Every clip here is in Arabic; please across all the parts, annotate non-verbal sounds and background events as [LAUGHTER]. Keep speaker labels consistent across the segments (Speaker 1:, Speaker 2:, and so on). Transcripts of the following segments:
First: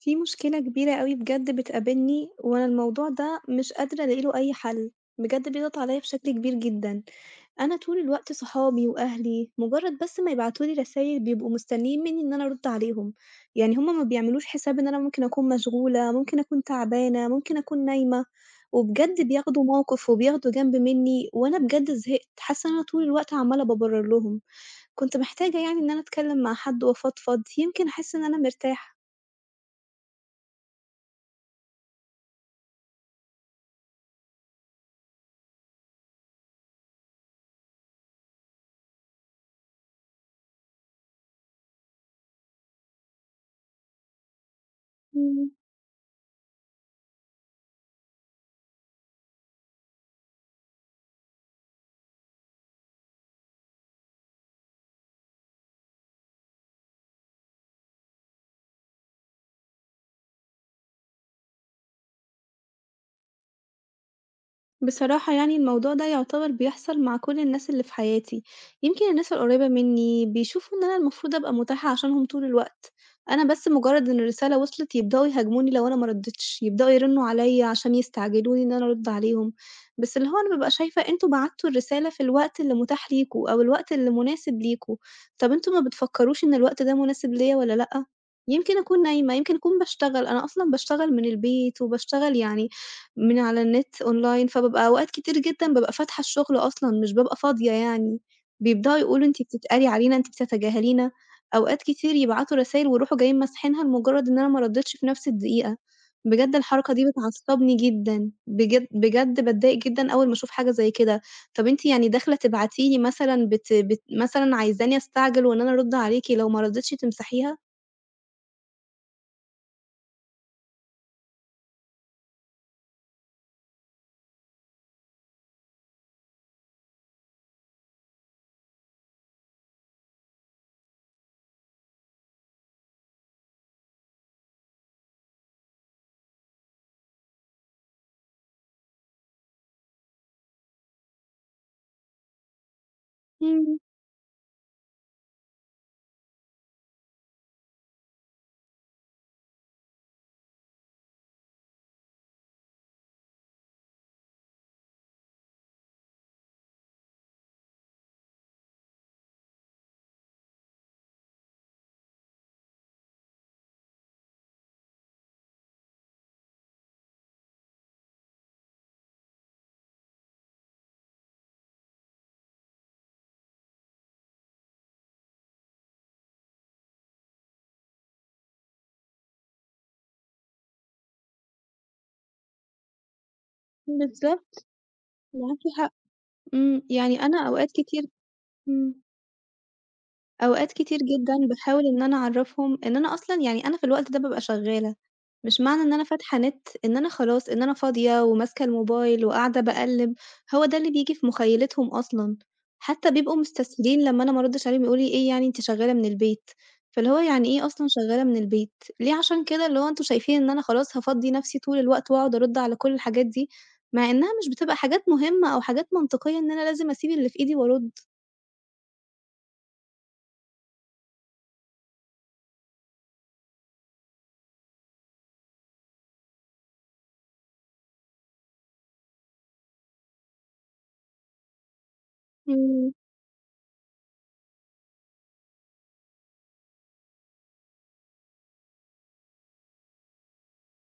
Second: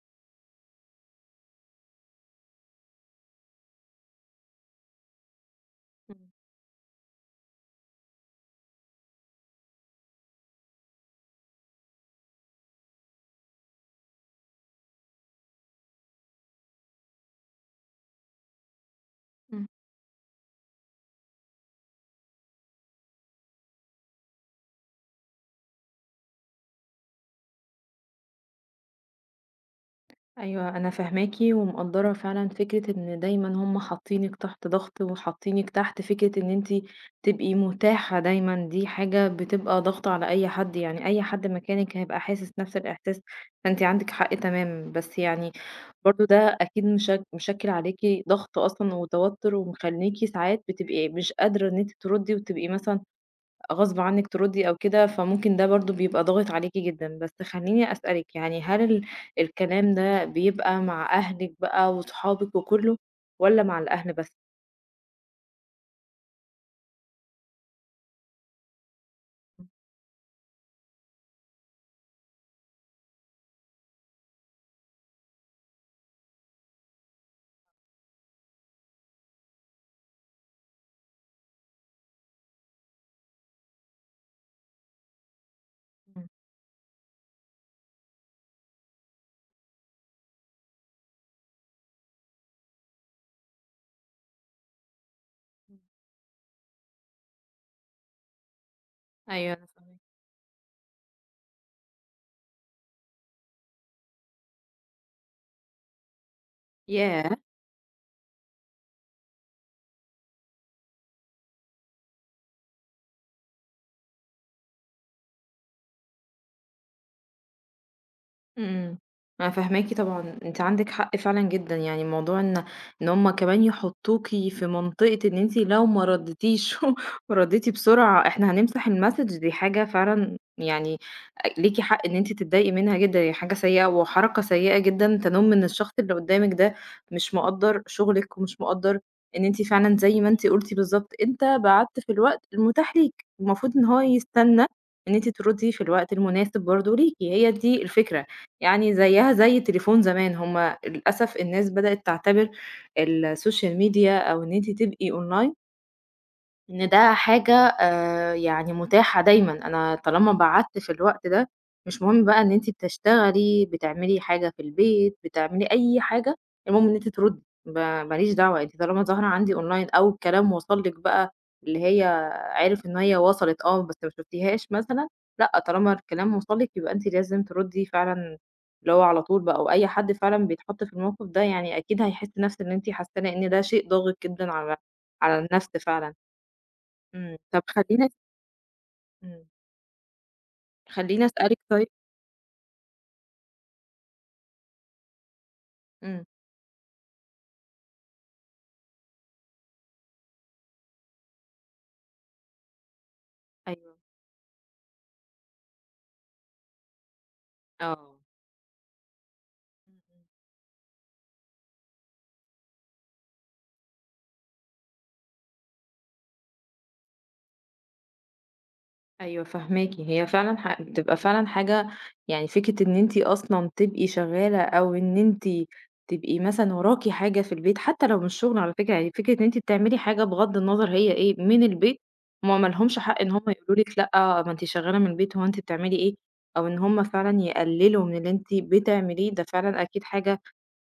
Speaker 1: في مشكلة كبيرة أوي بجد بتقابلني، وأنا الموضوع ده مش قادرة ألاقي له أي حل، بجد بيضغط عليَّ بشكل
Speaker 2: إمم.
Speaker 1: كبير جدًا، أنا طول الوقت صحابي وأهلي مجرد بس ما يبعتوا لي رسايل بيبقوا مستنيين مني إن أنا أرد عليهم، يعني هُم ما بيعملوش حساب إن أنا ممكن أكون مشغولة، ممكن أكون تعبانة، ممكن أكون نايمة، وبجد بياخدوا
Speaker 2: إمم.
Speaker 1: موقف وبياخدوا جنب مني، وأنا بجد زهقت، حاسة إن أنا طول الوقت عمالة بابرر لهم، كنت محتاجة يعني إن أنا أتكلم مع حد وأفضفض، يمكن أحس إن أنا مرتاحة.
Speaker 2: أيوه أنا فاهماكِ ومقدّرة فعلًا فكرة إن دايمًا هم حاطينِك تحت ضغط، وحاطينِك تحت فكرة إن أنتِ تبقي متاحة دايمًا، دي حاجة بتبقى ضغط على أي حد، يعني أي حد مكانِك هيبقى حاسس نفس الإحساس، فأنتِ عندِك حق تمامًا، بس
Speaker 1: إمم.
Speaker 2: يعني برضه ده أكيد مشكِّل عليكِ ضغط أصلًا وتوتر، ومخلّيكِ ساعات بتبقي مش قادرة إن أنتِ تردّي، وتبقي مثلًا غصب عنِك تردي أو كده، فممكن ده برضه بيبقى ضاغط عليكِ جدًا. بس خلّيني أسألِك، يعني هل الكلام ده بيبقى مع أهلِك بقى وصحابِك وكُلّه والّا مع الأهل بس؟
Speaker 1: بصراحة يعني الموضوع ده يعتبر بيحصل مع كل الناس اللي في حياتي، يمكن الناس القريبة مني بيشوفوا إن أنا المفروض أبقى متاحة عشانهم طول الوقت، أنا بس مجرد إن الرسالة وصلت يبدأوا يهاجموني لو أنا ما ردتش، يبدأوا يرنوا عليا عشان يستعجلوني إن أنا أرد عليهم، بس اللي هو أنا بابقى شايفة أنتوا بعتوا الرسالة في الوقت اللي متاح ليكوا أو الوقت اللي مناسب ليكوا، طب أنتوا ما
Speaker 2: إمم.
Speaker 1: بتفكروش إن الوقت ده مناسب ليا والّا لأ؟ يمكن أكون نايمة، يمكن أكون باشتغل، أنا أصلًا باشتغل من البيت وباشتغل يعني من على النت أونلاين، فبابقى أوقات كتير جدًا
Speaker 2: إمم.
Speaker 1: بابقى فاتحة الشغل أصلًا، مش بابقى فاضية يعني. بيبدأوا يقولوا أنتِ
Speaker 2: أيوه أنا
Speaker 1: بتتقلي
Speaker 2: فاهماكِ.
Speaker 1: علينا، أنتِ بتتجاهلينا، أوقات كتير يبعتوا رسايل ويروحوا جايين ماسحينها لمجرد إن أنا ما رديتش في نفس الدقيقة. بجد الحركة دي
Speaker 2: ياه!
Speaker 1: بتعصبني جدًا، بجد بجد باتضايق جدًا أول ما أشوف حاجة زي كده. طب أنتِ يعني داخلة تبعتي لي مثلًا بت بت مثلًا عايزاني أستعجل وإن أنا أرد عليكِ، لو ما رديتش تمسحيها؟
Speaker 2: إمم. إمم. أنا فاهماكِ طبعًا، أنتِ عندِك حق فعلًا جدًا، يعني موضوع إن هُم كمان يحطّوكِ في منطقة إن أنتِ لو ما ردّيتيش [LAUGHS] وردّيتِ بسرعة إحنا هنمسح الmessage دي حاجة فعلًا يعني ليكِ حق إن أنتِ تتضايقي منها جدًا، هي حاجة سيئة وحركة سيئة جدًا تَنُم إن الشخص اللي قدّامِك ده مش مقدّر شغلِك ومش مقدّر إن أنتِ فعلًا زي ما أنتِ قُلتِ بالضبط، أنت بعتّ في الوقت المتاح ليك، المفروض
Speaker 1: إمم،
Speaker 2: إن هو يستنى إن أنتِ تردّي في الوقت المناسب برضه ليكِ، هي دي الفكرة. يعني زيّها زي تليفون زمان، هم للأسف الناس بدأت تعتبر السوشيال ميديا أو إن أنتِ تبقي أونلاين، إن ده حاجة يعني متاحة دايمًا، أنا طالما بعتّ في الوقت ده، مش مهم بقى إن أنتِ بتشتغلي، بتعملي حاجة في البيت، بتعملي أي حاجة، المهم إن أنتِ تردّي، ما ليش دعوة، أنتِ طالما ظاهرة عندي أونلاين أو الكلام وصل لِك بقى اللي هي عرف إن هي وصلت آه، بس ما شُفتيهاش مثلًا، لأ طالما الكلام وصل لِك يبقى أنتِ لازم تردّي فعلًا اللي هو على طول بقى، وأي حد فعلًا بيتحط في الموقف ده يعني أكيد هيحس نَفْس اللي أنتِ حاساه، لإن ده شيء ضاغط جدًا
Speaker 1: بالضبط،
Speaker 2: على على
Speaker 1: معاكِ
Speaker 2: النَفْس
Speaker 1: حق.
Speaker 2: فعلًا.
Speaker 1: إمم، يعني
Speaker 2: إمم.
Speaker 1: أنا
Speaker 2: طب
Speaker 1: أوقات كتير.
Speaker 2: خلّيني
Speaker 1: إمم.
Speaker 2: إمم.
Speaker 1: أوقات كتير
Speaker 2: خلّيني
Speaker 1: جدًا
Speaker 2: أسألِك
Speaker 1: باحاول
Speaker 2: طيب
Speaker 1: إن أنا أعرّفهم إن أنا أصلًا يعني أنا في الوقت ده بابقى شغّالة، مش معنى إن أنا
Speaker 2: إمم.
Speaker 1: فاتحة نت إن أنا خلاص إن أنا فاضية وماسكة الموبايل وقاعدة باقلِّب، هو ده اللي بييجي في مُخيّلتهم أصلًا، حتى بيبقوا
Speaker 2: أيوه،
Speaker 1: مستسهلين لمّا أنا ما أردّش عليهم يقولوا لي: "إيه يعني أنتِ شغّالة من البيت؟" فاللي هو يعني إيه أصلًا
Speaker 2: آه.
Speaker 1: شغّالة من البيت؟ ليه عشان كده اللي هو
Speaker 2: إمم.
Speaker 1: أنتم
Speaker 2: إمم.
Speaker 1: شايفين إن أنا خلاص هافضّي نَفْسي طول الوقت وأقعد أرُد على كل الحاجات دي، مع إنّها مش بتبقى حاجات مهمة أو حاجات منطقية إن أنا لازم أسيب اللي في إيدي وأرُد.
Speaker 2: أيوه فاهماكِ، هي فعلًا بتبقى فعلًا حاجة يعني فكرة إن أنتِ أصلًا تبقي شغّالة أو إن أنتِ تبقي مثلًا وراكِ حاجة في البيت، حتى لو مش شغل على فكرة، يعني فكرة إن أنتِ بتعملي حاجة بغض النظر هي إيه من البيت، هُم ما
Speaker 1: إمم،
Speaker 2: لهمش حق إن هُم يقولوا لِك لأ، ما أنتِ شغّالة من البيت، هو أنتِ بتعملي إيه؟ أو إن هُم فعلًا يقللوا من اللي أنتِ بتعمليه، ده فعلًا أكيد حاجة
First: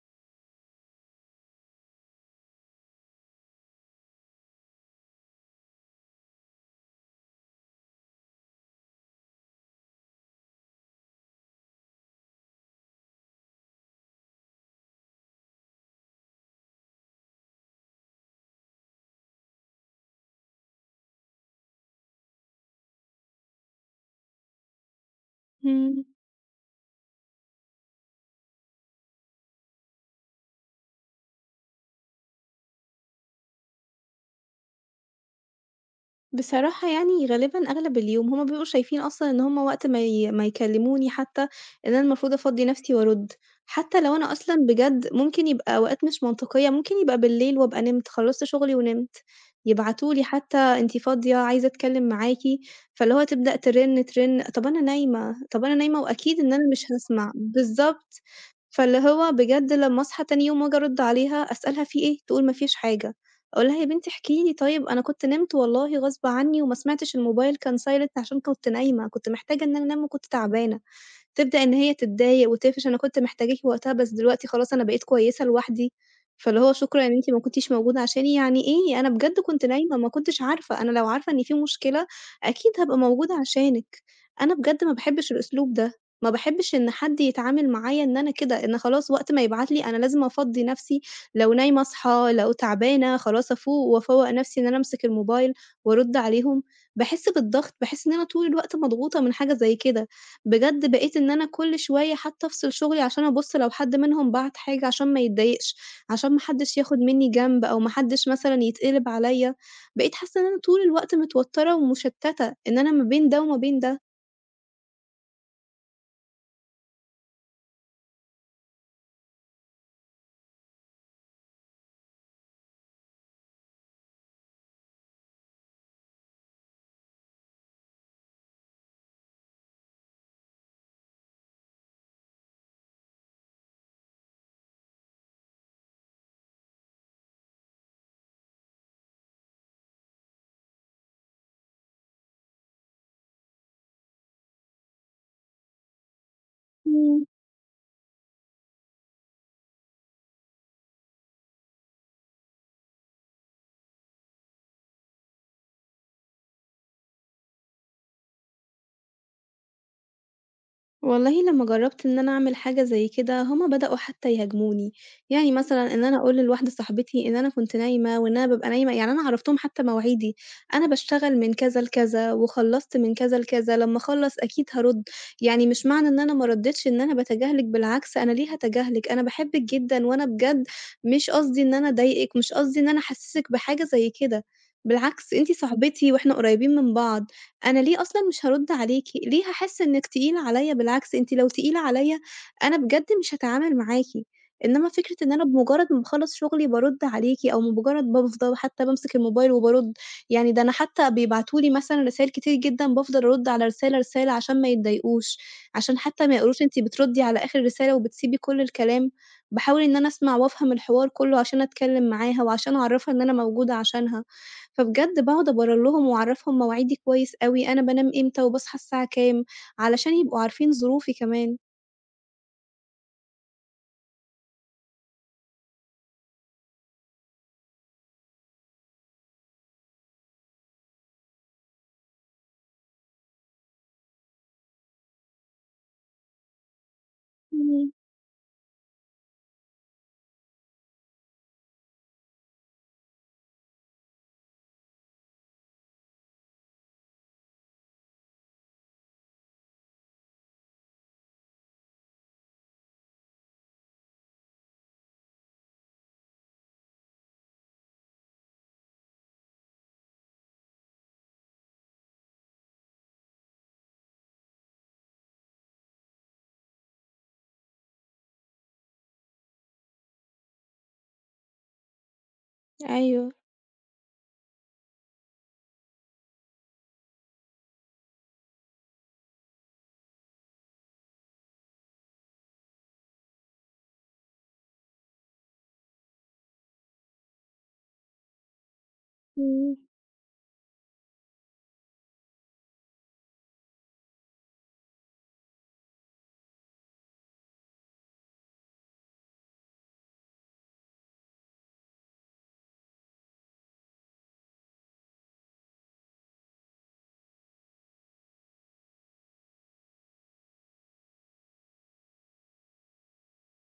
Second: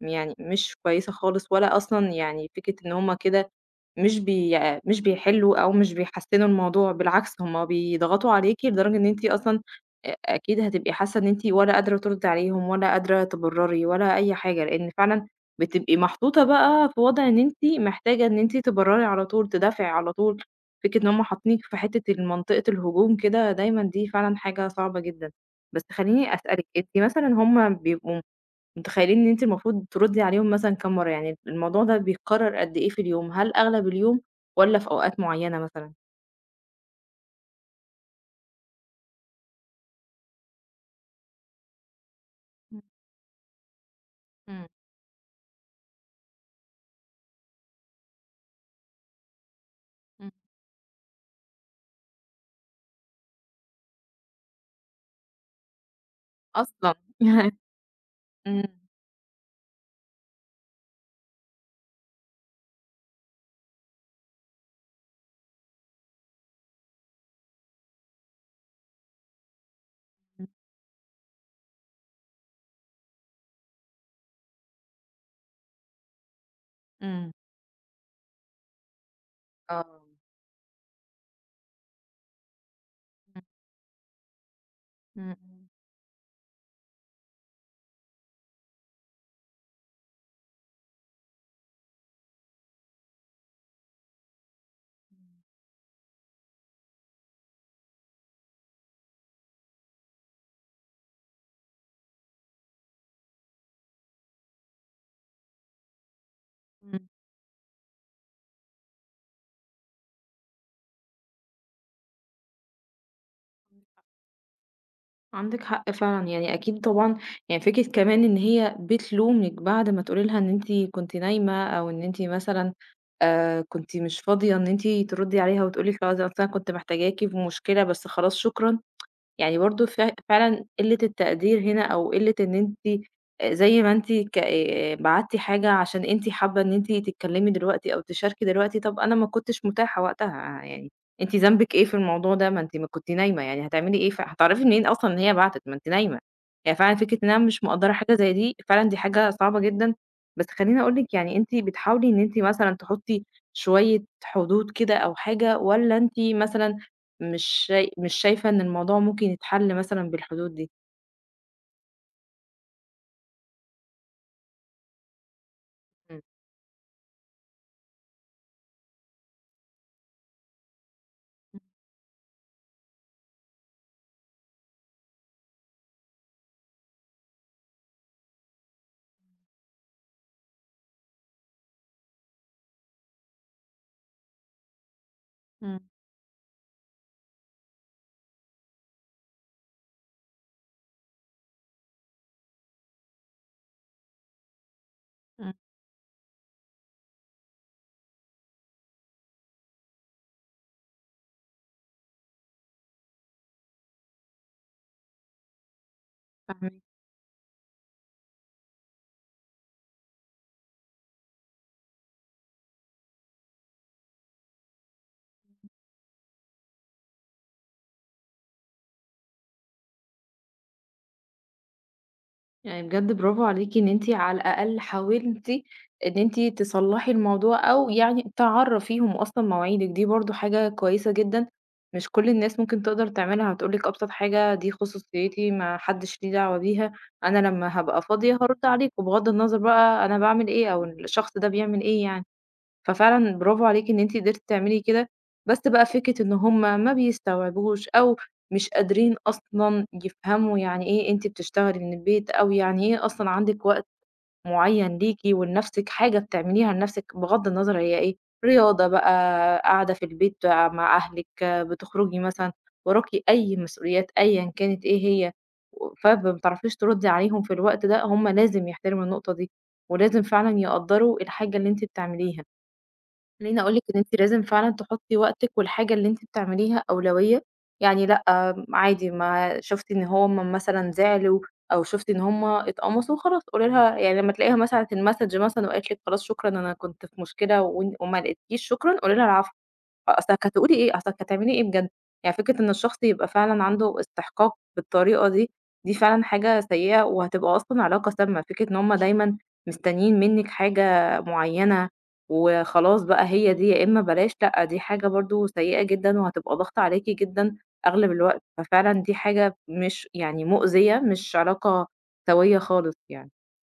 Speaker 2: يعني مش كويسة خالص، ولا أصلًا يعني فكرة إن هُم كده مش بي يعني مش بيحلّوا أو مش بيحسّنوا الموضوع، بالعكس هُم بيضغطوا عليكِ لدرجة إن أنتِ أصلًا أكيد هتبقي حاسة إن أنتِ ولا قادرة تردّي عليهم ولا قادرة تبرّري ولا أي حاجة، لإن فعلًا بتبقي محطوطة بقى في وضع إن أنتِ محتاجة إن أنتِ تبرّري على طول، تدافعي على طول، فكرة إن هُم حاطينِك في حتّة منطقة الهجوم كده دايمًا دي فعلًا حاجة صعبة جدًا. بس
Speaker 1: إمم.
Speaker 2: خلّيني أسألِك، أنتِ مثلًا هُم بيبقوا متخيلين إن أنتِ المفروض تردّي عليهم مثلًا كام مرّة، يعني الموضوع ده بيتكرر قد إيه في اليوم؟ هل أغلب اليوم والّا في أوقات معيّنة مثلًا؟
Speaker 1: بصراحة يعني غالبًا أغلب اليوم، هُم بيبقوا شايفين أصلًا إن هُم وقت ما ما يكلموني حتى إن أنا المفروض أفضّي
Speaker 2: إمم.
Speaker 1: نفسي وأرُد، حتى لو أنا أصلًا
Speaker 2: إمم.
Speaker 1: بجد ممكن يبقى أوقات مش منطقية، ممكن يبقى بالليل وأبقى نِمت، خلّصت شغلي ونِمت، يبعتوا لي
Speaker 2: إمم.
Speaker 1: حتى أنتِ فاضية، عايزة أتكلم معاكِ، فاللي هو تبدأ ترن، ترن، طَب أنا نايمة، طَب أنا نايمة وأكيد إن أنا مش
Speaker 2: أصلًا!
Speaker 1: هاسمع،
Speaker 2: [LAUGHS]
Speaker 1: بالضبط،
Speaker 2: إمم.
Speaker 1: فاللي هو بجد لمّا أصحى تاني يوم وآجي أرُد عليها أسألها في إيه؟ تقول ما فيش حاجة. أقول لها: "يا بنتي احكي لي طيب، أنا كنت نِمت والله غصب عنّي وما سمعتش الموبايل كان silent عشان كنت نايمة، كنت محتاجة إن أنا أنام وكنت
Speaker 2: إمم.
Speaker 1: تعبانة." تبدأ إن هي تتضايق وتقفش، أنا كنت محتاجاكِ وقتها بس دلوقتي خلاص أنا بقيت كويسة لوحدي، فاللي هو شكرًا إن أنتِ
Speaker 2: إمم.
Speaker 1: ما كنتيش موجودة عشاني، يعني إيه أنا بجد كنت نايمة
Speaker 2: آه.
Speaker 1: ما كنتش عارفة، أنا لو عارفة إن في مشكلة أكيد هابقى موجودة
Speaker 2: إمم.
Speaker 1: عشانِك، أنا بجد ما باحبش
Speaker 2: إمم.
Speaker 1: الأسلوب ده، ما باحبش إن حد يتعامل معايا إن أنا كده، إن خلاص وقت ما يبعت لي أنا لازم أفضّي نفسي، لو نايمة أصحى، لو تعبانة خلاص أفوق وأفوّق نفسي إن أنا أمسك
Speaker 2: إمم.
Speaker 1: الموبايل وأرُد عليهم، باحس بالضغط، باحس إن أنا طول الوقت مضغوطة من حاجة زي كده. بجد بقيت إن أنا كل شوية حتى أفصل شغلي عشان أبُص لو حد منهم بعت حاجة عشان ما يتضايقش، عشان ما حدش ياخد
Speaker 2: إمم.
Speaker 1: منّي جنب أو ما حدش مثلًا يتقلب عليَّ، بقيت حاسة إن أنا طول الوقت متوترة ومشتتة، إن أنا ما بين ده وما بين ده.
Speaker 2: عندِك حق فعلًا، يعني أكيد طبعًا يعني فكرة كمان إن هي بتلومِك بعد ما تقولي لها إن أنتِ كنتِ نايمة أو إن أنتِ مثلًا كنتِ مش فاضية إن أنتِ تردّي عليها وتقولي لِك خلاص ده أصل أنا كنت محتاجاكِ في مشكلة بس خلاص شكرًا، يعني برضه فعلًا قِلّة التقدير هنا أو قِلّة إن أنتِ زي ما أنتِ ك بعتّي حاجة عشان أنتِ حابة إن أنتِ تتكلّمي دلوقتي أو تشاركي دلوقتي، طَب أنا ما كنتش متاحة وقتها، آه، يعني أنتِ ذنبِك إيه في الموضوع ده؟ ما أنتِ ما كنتِ نايمة، يعني هتعملي إيه؟ فهتعرفي منين أصلًا إن هي بعتت، ما أنتِ نايمة. هي فعلًا فكرة
Speaker 1: إمم.
Speaker 2: إن أنا مش مقدّرة حاجة زي دي، فعلًا دي حاجة صعبة جدًا، بس خلّيني أقول لِك يعني أنتِ بتحاولي إن أنتِ مثلًا تحطّي شوية حدود كده أو حاجة والّا أنتِ مثلًا مش شايفة إن الموضوع ممكن يتحل مثلًا بالحدود دي.
Speaker 1: والله لمّا جرّبت إن أنا أعمل حاجة زي كده، هُم بدأوا حتى يهاجموني، يعني مثلًا إن أنا
Speaker 2: إمم.
Speaker 1: أقول للواحدة صاحبتي إن أنا كنت نايمة وإن أنا بابقى نايمة يعني أنا عرّفتهم حتى مواعيدي، أنا باشتغل من كذا لكذا وخلّصت من كذا لكذا، لمّا أخلّص أكيد هارُد، يعني مش معنى إن أنا ما ردّيتش إن أنا باتجاهلِك بالعكس أنا ليه هاتجاهلِك، أنا باحبِك جدًا وأنا بجد مش قصدي إن أنا أضايقِك، مش قصدي إن أنا أحسّسِك بحاجة زي كده، بالعكس أنتِ
Speaker 2: إمم.
Speaker 1: صاحبتي وإحنا قريبين من بعض. أنا ليه أصلًا مش هارُد عليكِ، ليه هاحس إنِّك تقيلة عليّا، بالعكس أنتِ لو تقيلة عليّا أنا بجد مش هاتعامل معاكِ، إنّما فكرة إن أنا
Speaker 2: إمم.
Speaker 1: بمجرّد ما باخلّص شغلي بارُد عليكِ أو بمجرّد ما بافضى حتى بامسك الموبايل وبارُد، يعني ده أنا حتى بيبعتوا لي مثلًا رسايل كتير جدًا بافضل أرُد على رسالة، رسالة عشان ما يتضايقوش، عشان حتى ما يقولوش أنتِ
Speaker 2: فاهماكِ.
Speaker 1: بتردّي على آخر رسالة وبتسيبي كل الكلام، باحاول إن أنا أسمع وأفهم الحوار كُلّه عشان أتكلّم معاها وعشان أعرّفها إن أنا موجودة عشانها. فبجد باقعد أبرر لهم وأعرّفهم مواعيدي كويس أوي، أنا بانام إمتى وباصحى الساعة كام، علشان يبقوا عارفين ظروفي كمان.
Speaker 2: يعني بجد برافو عليكِ إن أنتِ على الأقل حاولتِ إن أنتِ تصلّحي الموضوع أو يعني تعرّفيهم أصلًا مواعيدِك، دي برضه حاجة كويسة جدًا، مش كل الناس ممكن تقدر تعملها، هتقول لِك أبسط حاجة دي خصوصيتي ما حدش ليه دعوة بيها، أنا لمّا
Speaker 1: إمم،
Speaker 2: هابقى فاضية هارُد عليكم بغض النظر بقى أنا باعمل إيه أو الشخص ده بيعمل إيه يعني. ففعلًا برافو عليكِ إن أنتِ قدرتِ تعملي كده، بس بقى فكرة إن هُم ما بيستوعبوش أو مش قادرين أصلًا يفهموا يعني إيه أنتِ بتشتغلي من البيت، أو يعني إيه أصلًا عندِك وقت معين ليكِ ولنفسِك، حاجة بتعمليها لنفسِك بغض النظر هي إيه، رياضة بقى، قاعدة في البيت بقى مع أهلِك، بتخرجي مثلًا، وراكِ أي مسؤوليات أيًا كانت إيه هي، فما بتعرفيش تردي عليهم في الوقت ده، هُم لازم يحترموا النقطة دي، ولازم فعلًا يقدّروا الحاجة اللي أنتِ بتعمليها.
Speaker 1: أيوه.
Speaker 2: خلّيني أقول لِك إن أنتِ لازم فعلًا تحطّي وقتِك والحاجة اللي أنتِ بتعمليها أولوية، يعني لأ، عادي ما شُفتِ إن هُم مثلًا زعلوا أو شُفتِ إن هُم اتقمصوا خلاص قولي لها يعني لمّا تلاقيها مثلًا بعتت message مثلًا وقالت لِك خلاص شكرًا أنا كنت في مشكلة وإن وما لقيتكيش شكرًا قولي لها العفو.
Speaker 1: إمم.
Speaker 2: أصلِك هتقولي إيه، أصلِك هتعملي إيه بجد، يعني فكرة إن الشخص يبقى فعلًا عنده استحقاق بالطريقة دي، دي فعلًا حاجة سيئة وهتبقى أصلًا علاقة سامة، فكرة إن هُم دايمًا مستنيين منِّك حاجة معيّنة وخلاص بقى هي دي يا إما بلاش، لأ دي حاجة برضه سيئة جدًا وهتبقى ضاغطة عليكِ جدًا أغلب الوقت، ففعلًا دي حاجة مش يعني مؤذية، مش علاقة سوية خالص يعني.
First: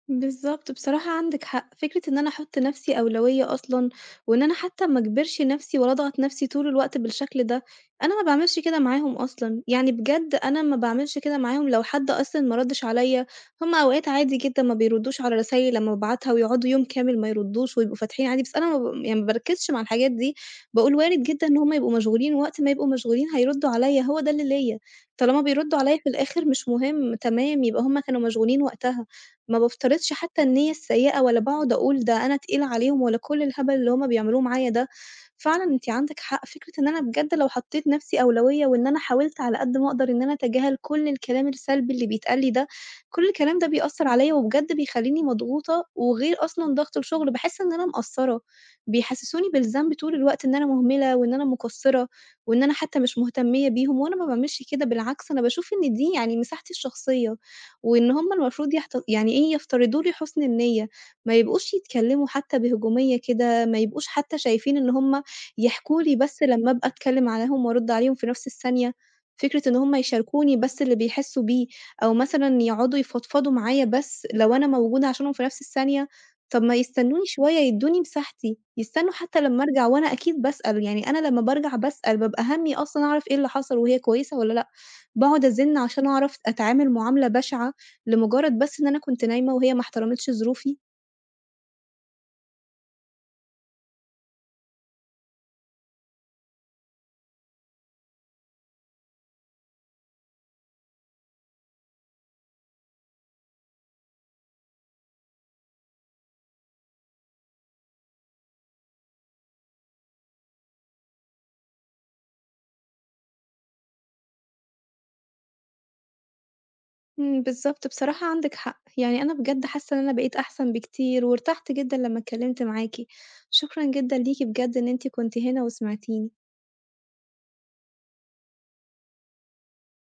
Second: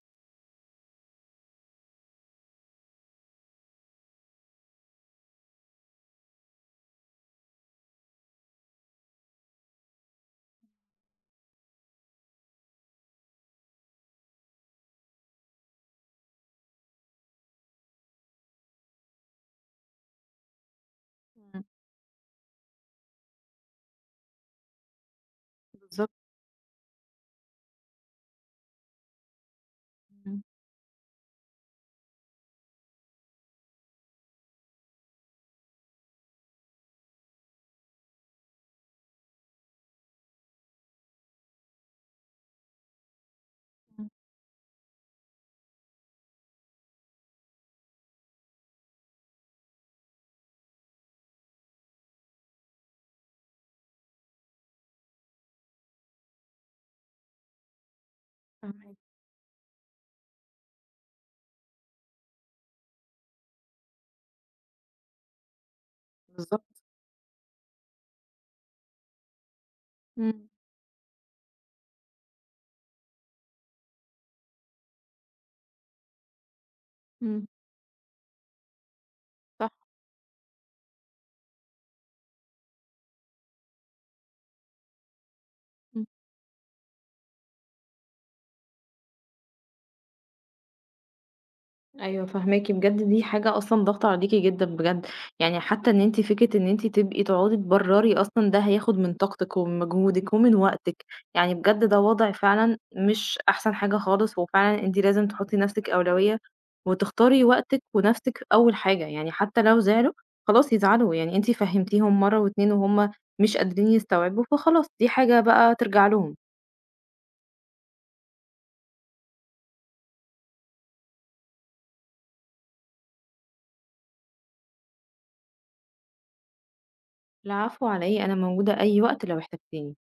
Speaker 1: بالضبط، بصراحة عندِك حق، فكرة إن أنا أحُط لنفسي أولوية أصلًا، وإن أنا حتى ما أجبرش نفسي ولا أضغط نفسي طول الوقت بالشكل ده، أنا ما باعملش كده معاهم أصلًا، يعني بجد أنا ما باعملش كده معاهم لو حد أصلًا ما ردّش عليَّ، هُم أوقات عادي جدًا ما بيردّوش على رسايل لمّا بابعتها ويقعدوا يوم كامل ما يردّوش ويبقوا فاتحين عادي، بس أنا ما ب يعني ما باركّزش مع الحاجات دي، باقول وارد جدًا إن
Speaker 2: إمم.
Speaker 1: هُم يبقوا مشغولين، وقت ما يبقوا مشغولين هيردّوا عليَّ، هو ده اللي ليَّ، طالما بيردّوا عليَّ في
Speaker 2: بالضبط.
Speaker 1: الآخر مش مهم، تمام، يبقى هُم كانوا مشغولين وقتها. ما بافترضش
Speaker 2: إمم.
Speaker 1: حتى النية السيئة ولا باقعد أقول ده أنا تقيلة عليهم ولا كل الهبل اللي هُم بيعملوه معايا ده. فعلًا أنتِ عندِك حق، فكرة إن أنا بجد لو حطيت نفسي أولوية وإن أنا حاولت على قد ما أقدر إن أنا أتجاهل كل الكلام السلبي اللي بيتقال لي ده، كل الكلام ده بيأثّر
Speaker 2: إمم.
Speaker 1: عليَّ وبجد بيخلّيني مضغوطة، وغير أصلًا ضغط الشغل باحس إن أنا مقصّرة، بيحسسوني بالذنب طول الوقت إن أنا مهملة وإن أنا مقصّرة وإن أنا حتى مش مهتمية بيهم، وأنا ما باعملش كده بالعكس أنا باشوف إن دي يعني مساحتي الشخصية. وإن هُم المفروض
Speaker 2: فاهماكِ.
Speaker 1: يعني إيه، يفترضوا لي حُسن النيّة، ما يبقوش يتكلّموا حتى بهجومية كده، ما يبقوش حتى شايفين إن هُم يحكوا لي بس
Speaker 2: بالضبط.
Speaker 1: لمّا أبقى أتكلّم عليهم وأرُد عليهم في نَفْس الثانية، فكرة إن هُم
Speaker 2: إمم.
Speaker 1: يشاركوني بس اللي بيحسّوا بيه، أو مثلًا يقعدوا يفضفضوا معايا بس لو أنا موجودة عشانهم في نَفْس الثانية، طَب ما يستنوني
Speaker 2: إمم.
Speaker 1: شوية، يدّوني مساحتي، يستنوا حتى لمّا
Speaker 2: صح.
Speaker 1: أرجع وأنا أكيد باسأل، يعني أنا لمّا بارجع باسأل بابقى هَمّي أصلًا أعرف إيه اللي حصل وهي كويسة والّا لأ. باقعد أزِّن
Speaker 2: إمم.
Speaker 1: عشان أعرف أتعامل معاملة بشعة، لمجرد بس إن أنا كنت نايمة وهي ما احترمتش ظروفي.
Speaker 2: أيوه فاهماكِ، بجد دي حاجة أصلًا ضاغطة عليكِ جدًا بجد، يعني حتى إن أنتِ فكرة إن أنتِ تبقي تقعدي تبرّري أصلًا ده هياخد من طاقتِك ومن مجهودِك ومن وقتِك، يعني بجد ده وضع فعلًا مش أحسن حاجة خالص، وفعلًا أنتِ لازم تحطّي لنفسِك أولوية، وتختاري وقتِك ونفسِك أول حاجة، يعني حتى لو زعلوا خلاص يزعلوا، يعني أنتِ فهمتيهم مرّة و2 وهُم مش قادرين يستوعبوا، فخلاص دي حاجة بقى ترجع لهم.
Speaker 1: إمم، بالضبط، بصراحة عندِك حق. يعني أنا بجد حاسة إن أنا بقيت أحسن بكتير، وارتحت جدًا لمّا اتكلمت معاكِ. شكرًا جدًا ليكِ بجد إن أنتِ كنتِ هنا وسمعتيني.
Speaker 2: العفو على إيه، أنا موجودة أي وقت لو احتجتيني.